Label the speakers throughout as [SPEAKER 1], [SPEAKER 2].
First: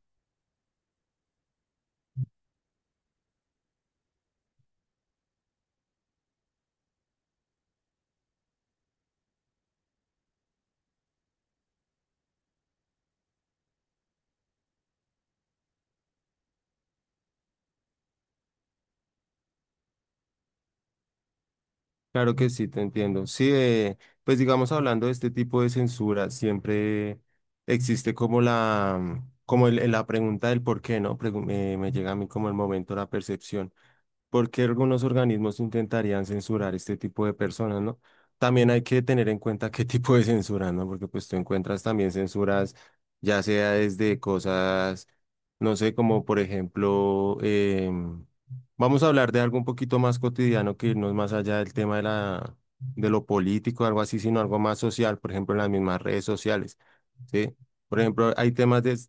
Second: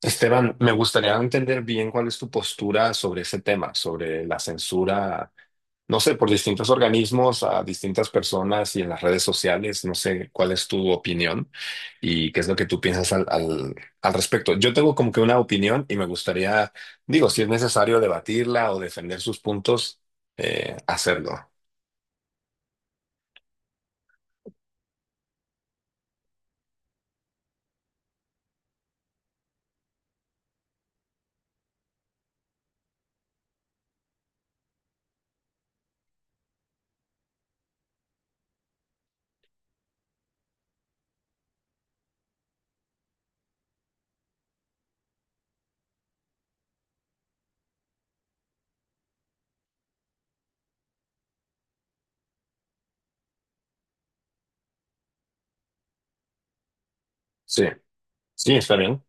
[SPEAKER 1] Esteban, me gustaría entender bien cuál es tu postura sobre ese tema, sobre la censura, no sé, por distintos organismos a distintas personas y en las redes sociales. No sé cuál es tu opinión y qué es lo que tú piensas al respecto. Yo tengo como que una opinión y me gustaría, digo, si es necesario debatirla o defender sus puntos, hacerlo.
[SPEAKER 2] Claro que sí, te entiendo. Sí, pues digamos, hablando de este tipo de censura, siempre existe como la pregunta del por qué, ¿no? Me llega a mí como el momento, la percepción porque algunos organismos intentarían censurar este tipo de personas, ¿no? También hay que tener en cuenta qué tipo de censura, ¿no? Porque pues tú encuentras también censuras, ya sea desde cosas, no sé, como por ejemplo, vamos a hablar de algo un poquito más cotidiano que irnos más allá del tema de de lo político, algo así, sino algo más social, por ejemplo, en las mismas redes sociales, ¿sí?
[SPEAKER 1] Sí,
[SPEAKER 2] Por ejemplo,
[SPEAKER 1] sí, está bien.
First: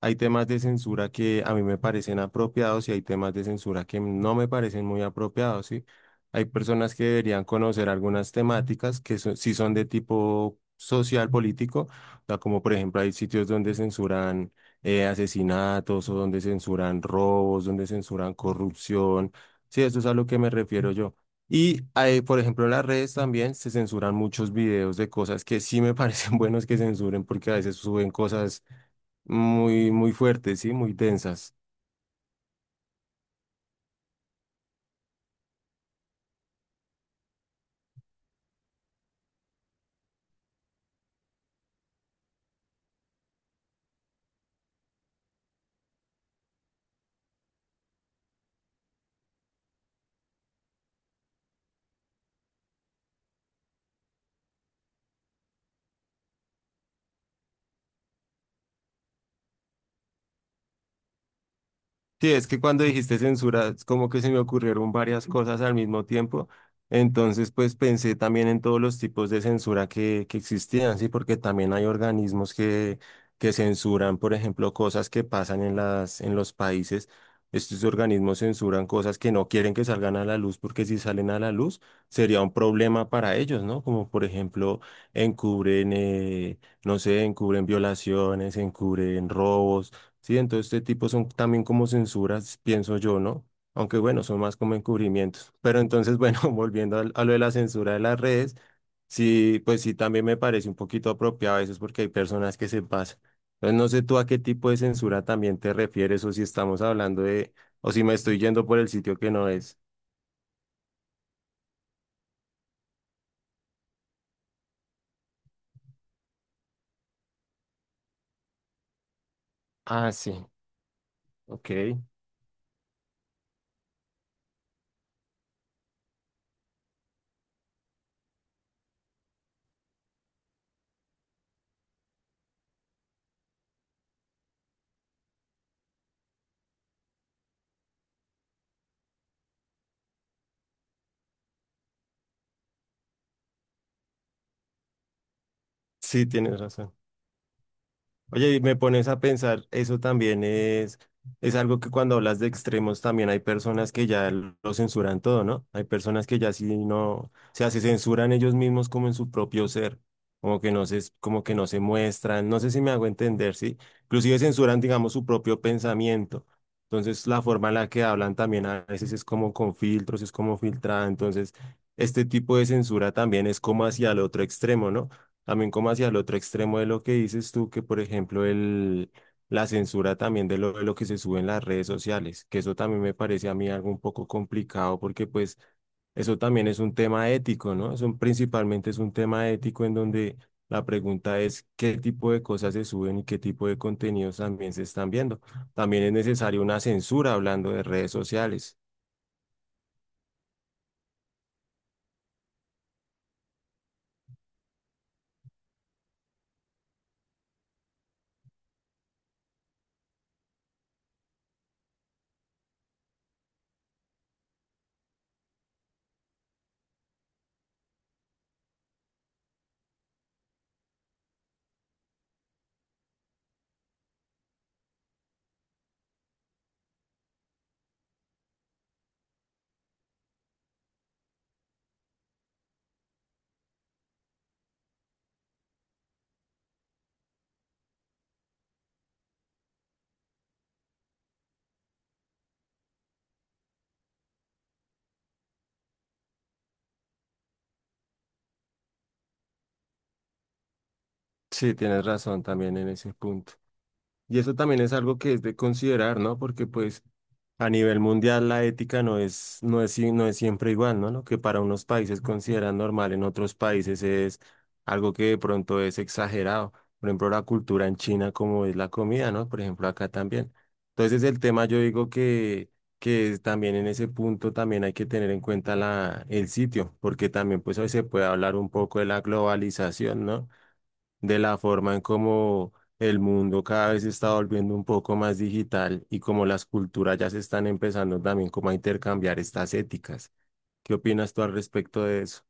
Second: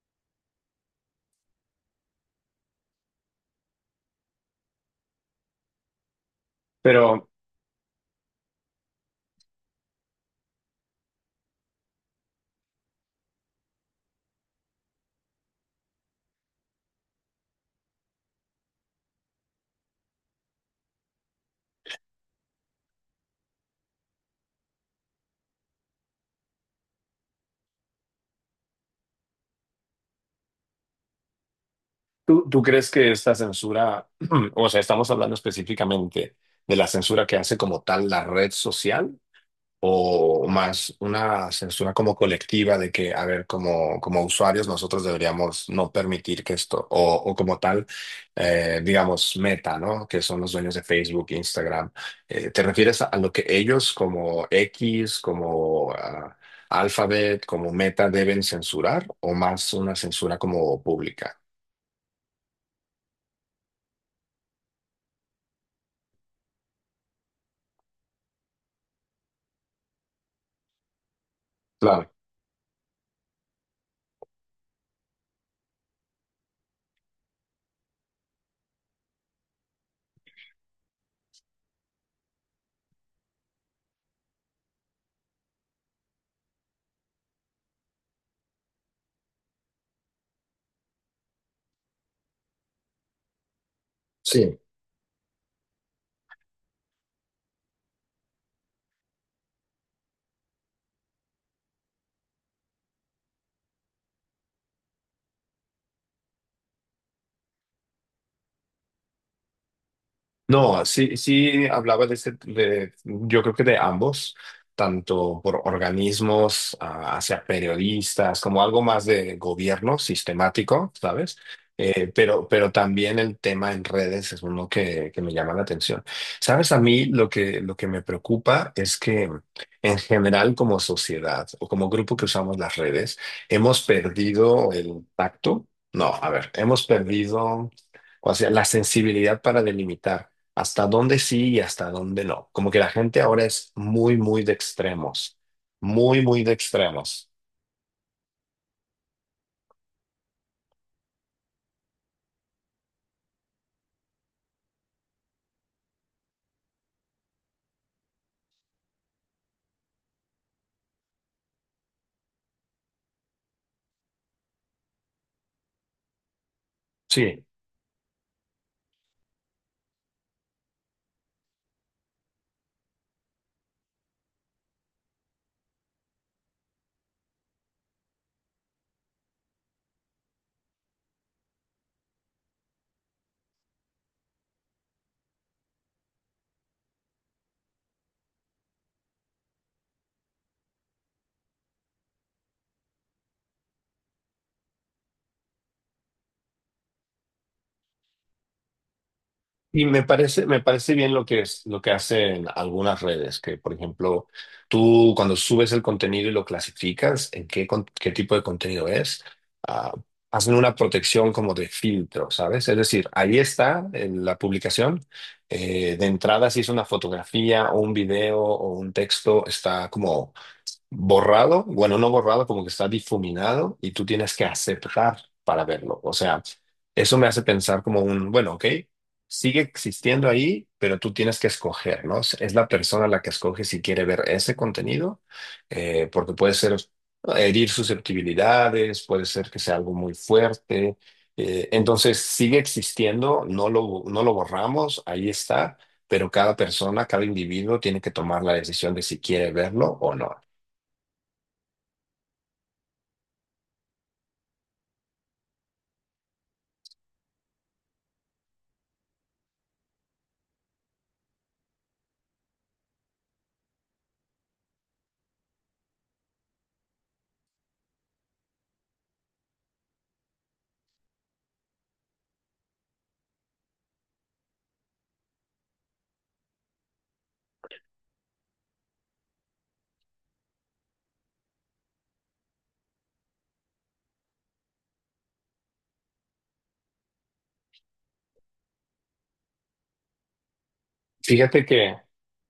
[SPEAKER 2] hay temas de censura que a mí me parecen apropiados y hay temas de censura que no me parecen muy apropiados, ¿sí? Hay personas que
[SPEAKER 1] Pero
[SPEAKER 2] deberían conocer algunas temáticas que sí son de tipo social, político, o sea, como por ejemplo hay sitios donde censuran asesinatos o donde censuran robos, donde censuran corrupción, sí, eso es a lo que me refiero yo. Y hay, por ejemplo, en las redes también se censuran muchos videos de cosas que sí me parecen buenos que censuren porque a veces suben cosas muy, muy fuertes, ¿sí? Muy densas.
[SPEAKER 1] ¿tú crees que esta censura, o sea, estamos hablando específicamente de la censura que hace como tal la red social o más una censura como colectiva de que, a ver, como, como usuarios nosotros deberíamos no permitir que esto, o como tal, digamos, Meta, ¿no? Que son los dueños de Facebook, Instagram. ¿Te refieres a lo que ellos como X, como... Alphabet como Meta deben censurar o más una censura como pública?
[SPEAKER 2] Sí, es que cuando dijiste censura, es como que se me ocurrieron varias cosas al mismo tiempo. Entonces, pues pensé también en todos los tipos de censura que existían, sí, porque también hay
[SPEAKER 1] Claro.
[SPEAKER 2] organismos que censuran, por ejemplo, cosas que pasan en en los países. Estos organismos censuran cosas que no quieren que salgan a la luz, porque si salen a la luz sería un problema para ellos, ¿no? Como por ejemplo, encubren, no sé, encubren violaciones, encubren robos. Sí, entonces este tipo son también como censuras, pienso yo, ¿no? Aunque bueno, son más
[SPEAKER 1] Sí,
[SPEAKER 2] como encubrimientos. Pero entonces, bueno, volviendo lo de la censura de las redes, sí, pues sí, también me parece un poquito apropiado a veces porque hay personas que se pasan. Entonces, no sé tú a qué tipo de censura también te refieres o si estamos hablando de, o si me estoy yendo por el sitio que no es.
[SPEAKER 1] no, sí, sí hablaba de ese, de- yo creo que de ambos, tanto por organismos, hacia periodistas, como algo más de gobierno
[SPEAKER 2] Ah, sí,
[SPEAKER 1] sistemático, ¿sabes?
[SPEAKER 2] ok.
[SPEAKER 1] Pero también el tema en redes es uno que me llama la atención. ¿Sabes? A mí lo que me preocupa es que en general como sociedad o como grupo que usamos las redes, hemos perdido el tacto. No, a ver, hemos perdido, o sea, la sensibilidad para delimitar hasta dónde sí y hasta dónde no. Como que la gente ahora es muy, muy de extremos, muy,
[SPEAKER 2] Sí,
[SPEAKER 1] muy de
[SPEAKER 2] tienes razón.
[SPEAKER 1] extremos.
[SPEAKER 2] Oye, y me pones a pensar, eso también es algo que cuando hablas de extremos también hay personas que ya lo censuran todo, ¿no? Hay personas que ya sí no, o sea, se censuran ellos mismos como en su propio ser, como que no se, como que no se muestran, no sé si me hago entender, ¿sí? Inclusive censuran, digamos, su propio pensamiento. Entonces, la
[SPEAKER 1] Sí,
[SPEAKER 2] forma en la que hablan también a veces es como con filtros, es como filtrada. Entonces, este tipo de censura también es como hacia el otro extremo, ¿no? También como hacia el otro extremo de lo que dices tú, que por ejemplo la censura también de de lo que se sube en las redes sociales, que eso también me parece a mí algo un poco complicado porque pues eso también es un tema ético, ¿no? Eso principalmente es un tema ético en donde la pregunta es qué tipo de cosas se suben y qué tipo de contenidos también se están viendo. También es necesaria una censura hablando de redes sociales.
[SPEAKER 1] y me parece bien lo que es, lo que hacen algunas redes, que por ejemplo, tú cuando subes el contenido y lo clasificas, en qué, con- qué tipo de contenido es, ah, hacen una protección como de filtro, ¿sabes? Es decir, ahí está en la publicación. De entrada, si es una fotografía o un video o un texto, está como borrado, bueno, no borrado, como que está difuminado y tú tienes que aceptar para verlo. O sea, eso me hace pensar como un, bueno, ok, sigue existiendo ahí, pero tú tienes que escoger, ¿no? Es la persona la que escoge si quiere ver ese contenido, porque puede ser herir susceptibilidades, puede ser que sea algo muy fuerte. Entonces, sigue existiendo, no lo borramos, ahí está, pero cada persona, cada individuo tiene que tomar la decisión de si quiere verlo o no.
[SPEAKER 2] Sí, tienes razón también en ese punto. Y eso también es algo que es de considerar, ¿no? Porque pues... A nivel mundial, la ética no es siempre igual, ¿no? Lo que para unos países consideran normal, en otros países es algo que de pronto es exagerado. Por ejemplo, la cultura en China, como es la comida, ¿no? Por ejemplo, acá también. Entonces, el tema yo digo que es también en ese punto también hay que tener en cuenta el sitio, porque también pues hoy se puede hablar un poco de la globalización, ¿no? De la forma en cómo el mundo cada vez se está volviendo un poco más digital y como las culturas ya se están empezando también como a intercambiar estas éticas. ¿Qué opinas tú al
[SPEAKER 1] Fíjate que,
[SPEAKER 2] respecto de eso?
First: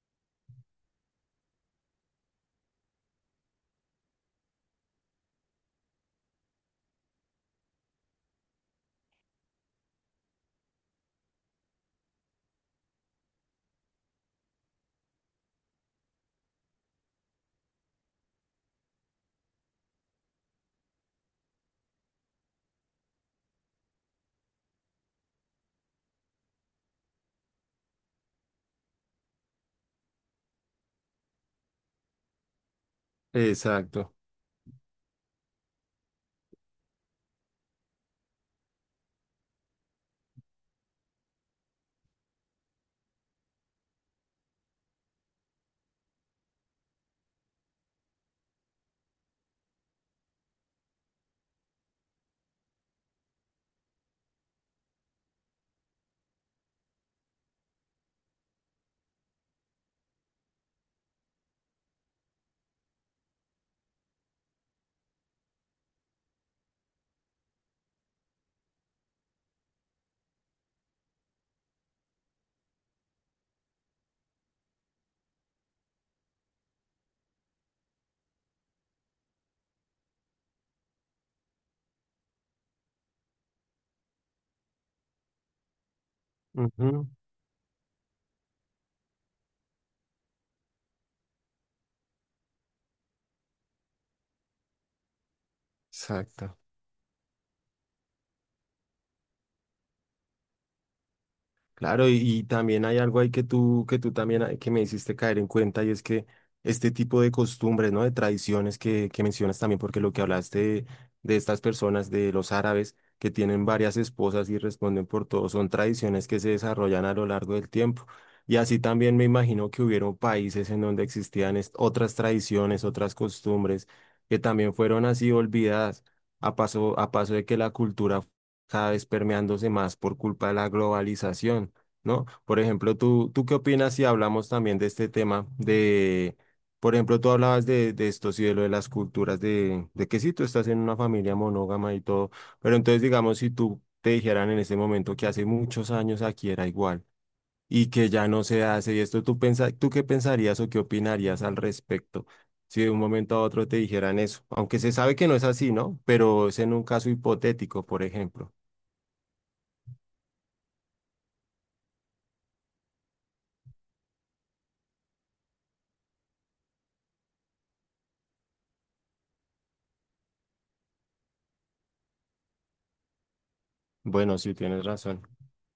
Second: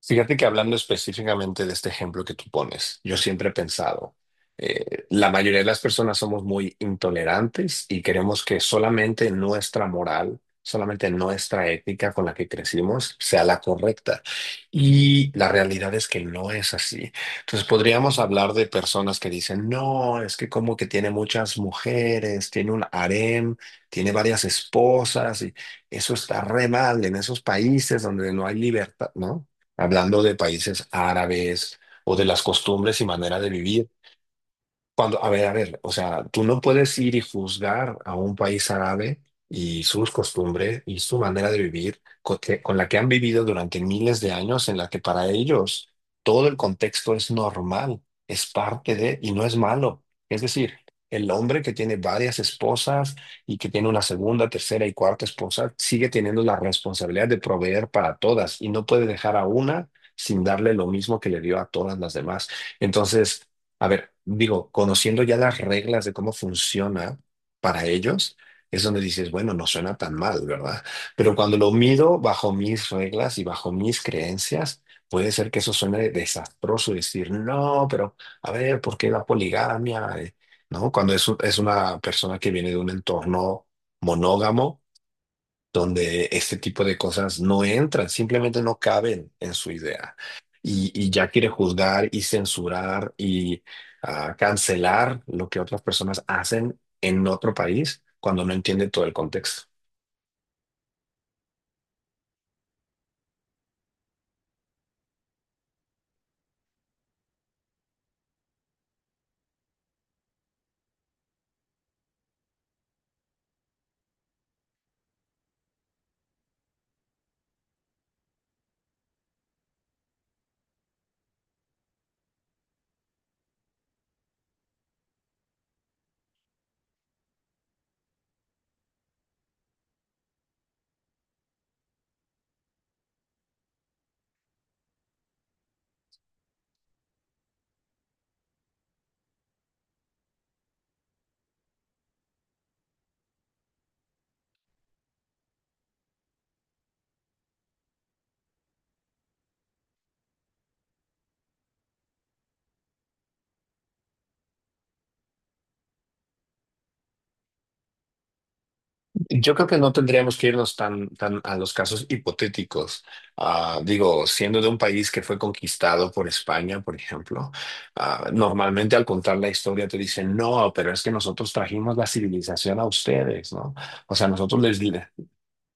[SPEAKER 1] Fíjate que hablando específicamente de este ejemplo que tú pones, yo siempre he pensado, la mayoría de las personas somos muy intolerantes y queremos que solamente nuestra moral, solamente nuestra ética con la que crecimos sea la correcta. Y la realidad es que no es así. Entonces podríamos hablar de personas que dicen, no, es que como que tiene muchas mujeres, tiene un harem, tiene varias esposas y eso está re mal en esos países donde no hay libertad, ¿no? Hablando de países árabes o de las costumbres y manera de vivir.
[SPEAKER 2] Exacto.
[SPEAKER 1] Cuando, a ver, o sea, tú no puedes ir y juzgar a un país árabe y sus costumbres y su manera de vivir la que han vivido durante miles de años, en la que para ellos todo el contexto es normal, es parte de y no es malo. Es decir, el hombre que tiene varias esposas y que tiene una segunda, tercera y cuarta esposa sigue teniendo la responsabilidad de proveer para todas y no puede dejar a una sin darle lo mismo que le dio a todas las demás. Entonces, a ver, digo, conociendo ya las reglas de cómo funciona para ellos, es donde dices, bueno, no suena tan mal, ¿verdad? Pero cuando lo mido bajo mis reglas y bajo mis creencias, puede ser que eso suene desastroso y decir, no, pero a ver, ¿por qué la poligamia? ¿No? Cuando es, es una persona que viene de un entorno monógamo donde este tipo de
[SPEAKER 2] Ujú.
[SPEAKER 1] cosas no entran, simplemente no caben en su idea. Y ya quiere juzgar y censurar y cancelar lo que otras personas
[SPEAKER 2] Exacto.
[SPEAKER 1] hacen en otro país cuando no entiende todo el contexto.
[SPEAKER 2] Claro, y también hay algo ahí que tú también hay- que me hiciste caer en cuenta y es que este tipo de costumbres, ¿no? De tradiciones que mencionas también, porque lo que hablaste de estas personas, de los árabes, que tienen varias esposas y responden por todo, son tradiciones que se desarrollan a lo largo del tiempo. Y así también me imagino que hubieron países en donde otras tradiciones, otras costumbres, que también fueron así olvidadas a paso de que la cultura cada vez permeándose más por culpa de la globalización. ¿No? Por ejemplo, ¿tú qué opinas si hablamos también de este tema de, por ejemplo, tú hablabas de esto, sí, de lo de las culturas, de que sí, tú estás en una familia monógama y todo, pero entonces, digamos, si tú te dijeran en ese momento que hace muchos años aquí era igual y que ya no se hace y esto, tú qué pensarías o qué opinarías al respecto? Si de un momento a otro te dijeran eso, aunque se sabe que no es así, ¿no? Pero es en un caso hipotético, por ejemplo.
[SPEAKER 1] Yo creo que no tendríamos que irnos tan, tan a los casos hipotéticos. Digo, siendo de un país que fue conquistado por España, por ejemplo, normalmente al contar la historia te dicen, no, pero es que nosotros trajimos la civilización a ustedes, ¿no? O sea,
[SPEAKER 2] Bueno, sí, tienes razón.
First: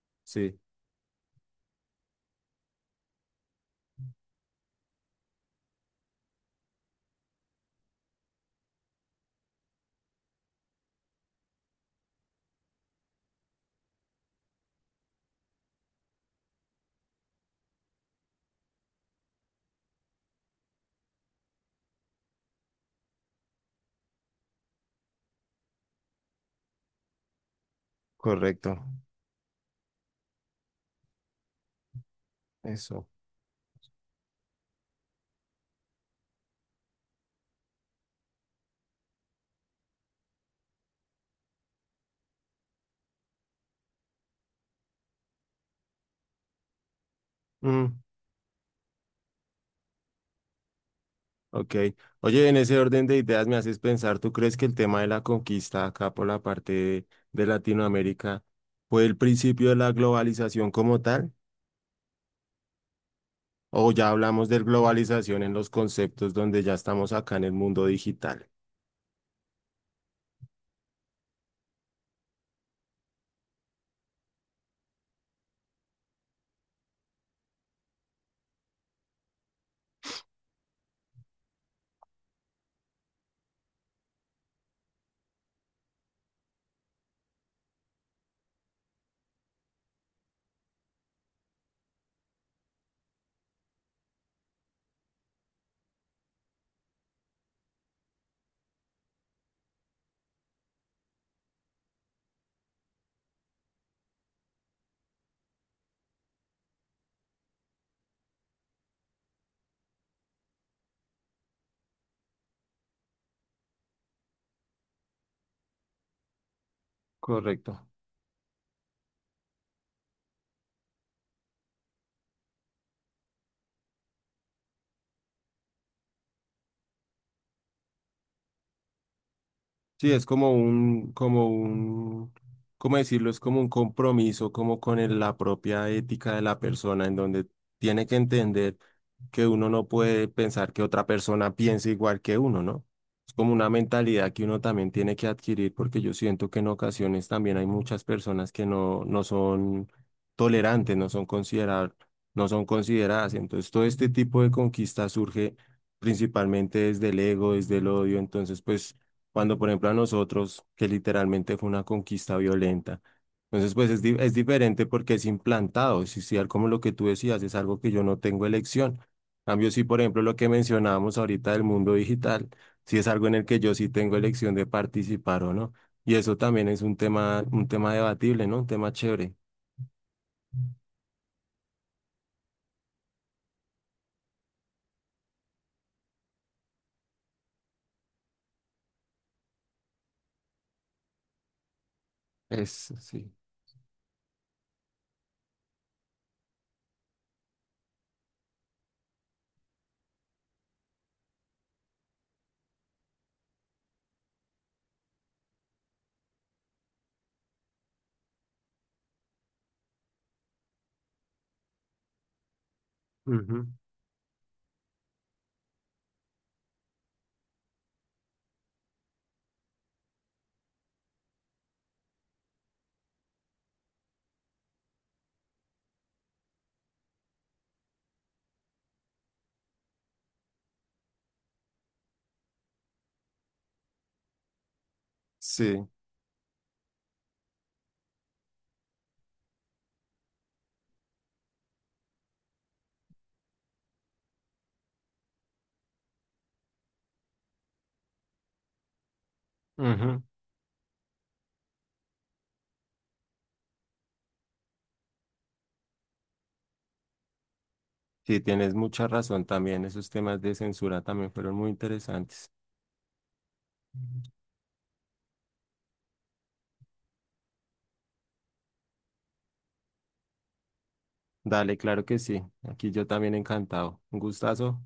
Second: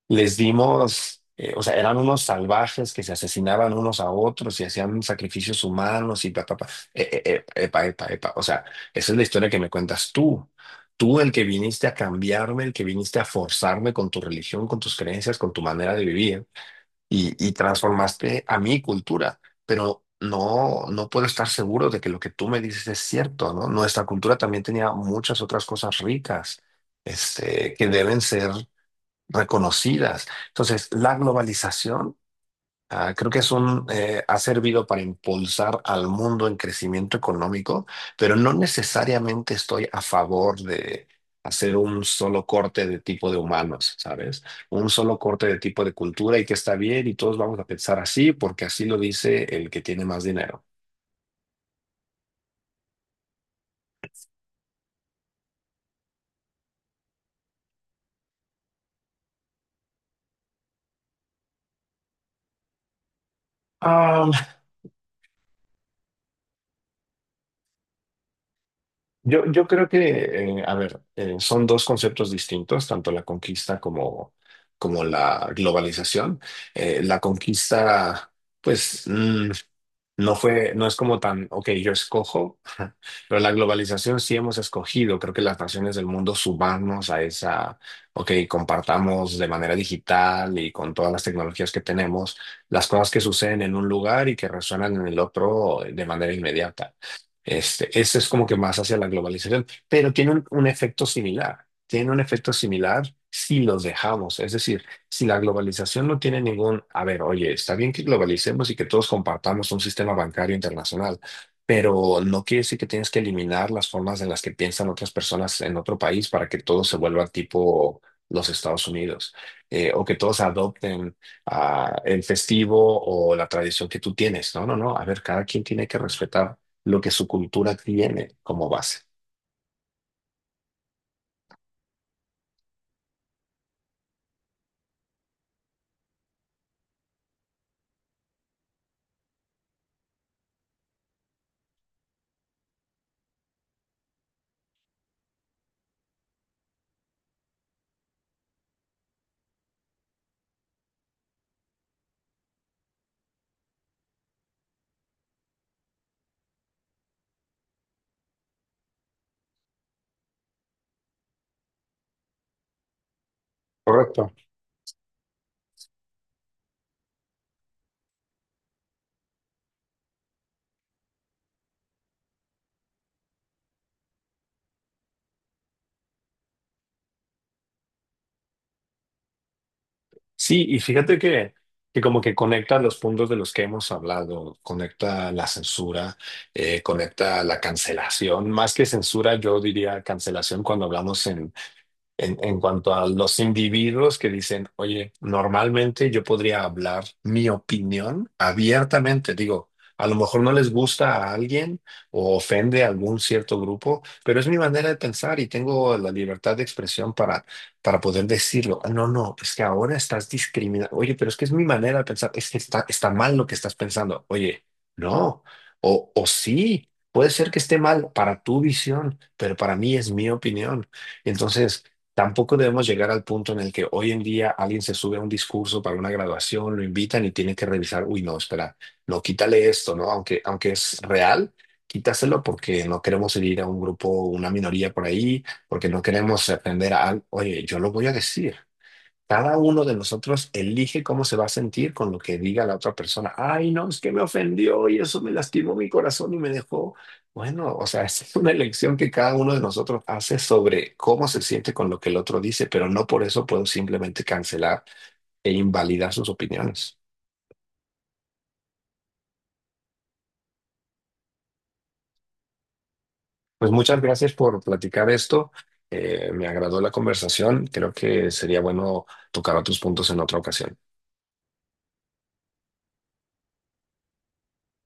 [SPEAKER 1] les
[SPEAKER 2] Sí,
[SPEAKER 1] dimos, o sea, eran unos salvajes que se asesinaban unos a otros y hacían sacrificios humanos y pa, pa, pa. Epa, epa, epa. O sea, esa es la historia que me cuentas tú. Tú, el que viniste a cambiarme, el que viniste a forzarme con tu religión, con tus creencias, con tu manera de vivir y transformaste a mi cultura. Pero no, no puedo estar seguro de que lo que tú me dices es cierto, ¿no? Nuestra cultura también tenía muchas otras cosas ricas, este, que deben ser
[SPEAKER 2] correcto.
[SPEAKER 1] reconocidas. Entonces, la globalización,
[SPEAKER 2] Eso.
[SPEAKER 1] creo que ha servido para impulsar al mundo en crecimiento económico, pero no necesariamente estoy a favor de hacer un solo corte de tipo de humanos, ¿sabes? Un solo corte de tipo de cultura y que está bien y todos vamos a pensar
[SPEAKER 2] Mm,
[SPEAKER 1] así porque así lo dice el que tiene más dinero.
[SPEAKER 2] ok. Oye, en ese orden de ideas me haces pensar, ¿tú crees que el tema de la conquista acá por la parte de Latinoamérica fue el principio de la globalización como tal? ¿O ya hablamos de globalización en los conceptos donde ya estamos acá en el mundo digital?
[SPEAKER 1] Yo creo que, a ver, son dos conceptos distintos, tanto la conquista como, como la globalización. La conquista, pues, no fue, no es como tan, ok, yo escojo, pero la globalización sí hemos escogido. Creo que las naciones del mundo subamos a esa, ok, compartamos de manera digital y con todas las tecnologías que tenemos, las cosas que suceden en un lugar y que resuenan en el otro de manera inmediata. Este, ese es como que más hacia la globalización, pero tiene un efecto similar. Tiene un efecto similar si los dejamos. Es decir, si la globalización no tiene ningún, a ver, oye, está bien que globalicemos y que todos compartamos un sistema bancario internacional, pero no quiere decir que tienes que eliminar las formas en las que piensan otras personas en otro país para que todo se vuelva
[SPEAKER 2] Correcto.
[SPEAKER 1] tipo los Estados Unidos, o que todos adopten el festivo o la tradición que tú tienes. No, no, no. A ver, cada quien tiene que respetar lo que su cultura tiene como base.
[SPEAKER 2] Sí, es como un, ¿cómo decirlo? Es como un compromiso, como con la propia ética de la persona, en donde tiene que entender que uno no puede pensar que otra persona piense igual que uno, ¿no? Es como una mentalidad que uno también tiene que adquirir, porque yo siento que en ocasiones también hay muchas personas que no son tolerantes, no son considerar, no son consideradas. Entonces, todo este tipo de conquista surge principalmente desde el ego, desde el odio. Entonces, pues cuando por ejemplo a nosotros, que literalmente fue una conquista violenta. Entonces, pues
[SPEAKER 1] Correcto.
[SPEAKER 2] es diferente porque es implantado, es social como lo que tú decías, es algo que yo no tengo elección. En cambio, sí, por ejemplo, lo que mencionábamos ahorita del mundo digital, sí es algo en el que yo sí tengo elección de participar o no. Y eso también es un tema debatible, ¿no? Un tema chévere.
[SPEAKER 1] Sí, y fíjate que como que conecta los puntos de los que hemos hablado, conecta la censura, conecta la cancelación, más que censura, yo diría cancelación cuando hablamos en
[SPEAKER 2] Es,
[SPEAKER 1] cuanto a
[SPEAKER 2] sí.
[SPEAKER 1] los individuos que dicen, oye, normalmente yo podría hablar mi opinión abiertamente, digo, a lo mejor no les gusta a alguien o ofende a algún cierto grupo, pero es mi manera de pensar y tengo la libertad de expresión para poder decirlo. "Ah, no, no, es que ahora estás discriminando. Oye, pero es que es mi manera de pensar, es que está, está mal lo que
[SPEAKER 2] Ujú.
[SPEAKER 1] estás pensando. Oye, no, o sí. Puede ser que esté mal para tu visión, pero para mí es mi opinión. Entonces, tampoco debemos llegar al punto en el que hoy en día alguien se sube a un discurso para una graduación, lo invitan y tiene que revisar, uy, no, espera, no, quítale esto, ¿no? Aunque, aunque es real, quítaselo porque no queremos herir a un grupo, una minoría por ahí,
[SPEAKER 2] Sí.
[SPEAKER 1] porque no queremos ofender a alguien. Oye, yo lo voy a decir. Cada uno de nosotros elige cómo se va a sentir con lo que diga la otra persona. Ay, no, es que me ofendió y eso me lastimó mi corazón y me dejó. Bueno, o sea, esa es una elección que cada uno de nosotros
[SPEAKER 2] Ujú.
[SPEAKER 1] hace sobre cómo se siente con lo que el otro dice, pero no por eso puedo simplemente cancelar e invalidar sus opiniones.
[SPEAKER 2] Sí, tienes mucha razón también. Esos temas de censura también fueron muy interesantes.
[SPEAKER 1] Pues muchas gracias por platicar esto. Me agradó la conversación. Creo que sería bueno tocar otros puntos en otra ocasión.
[SPEAKER 2] Dale, claro que sí. Aquí yo también encantado. Un gustazo.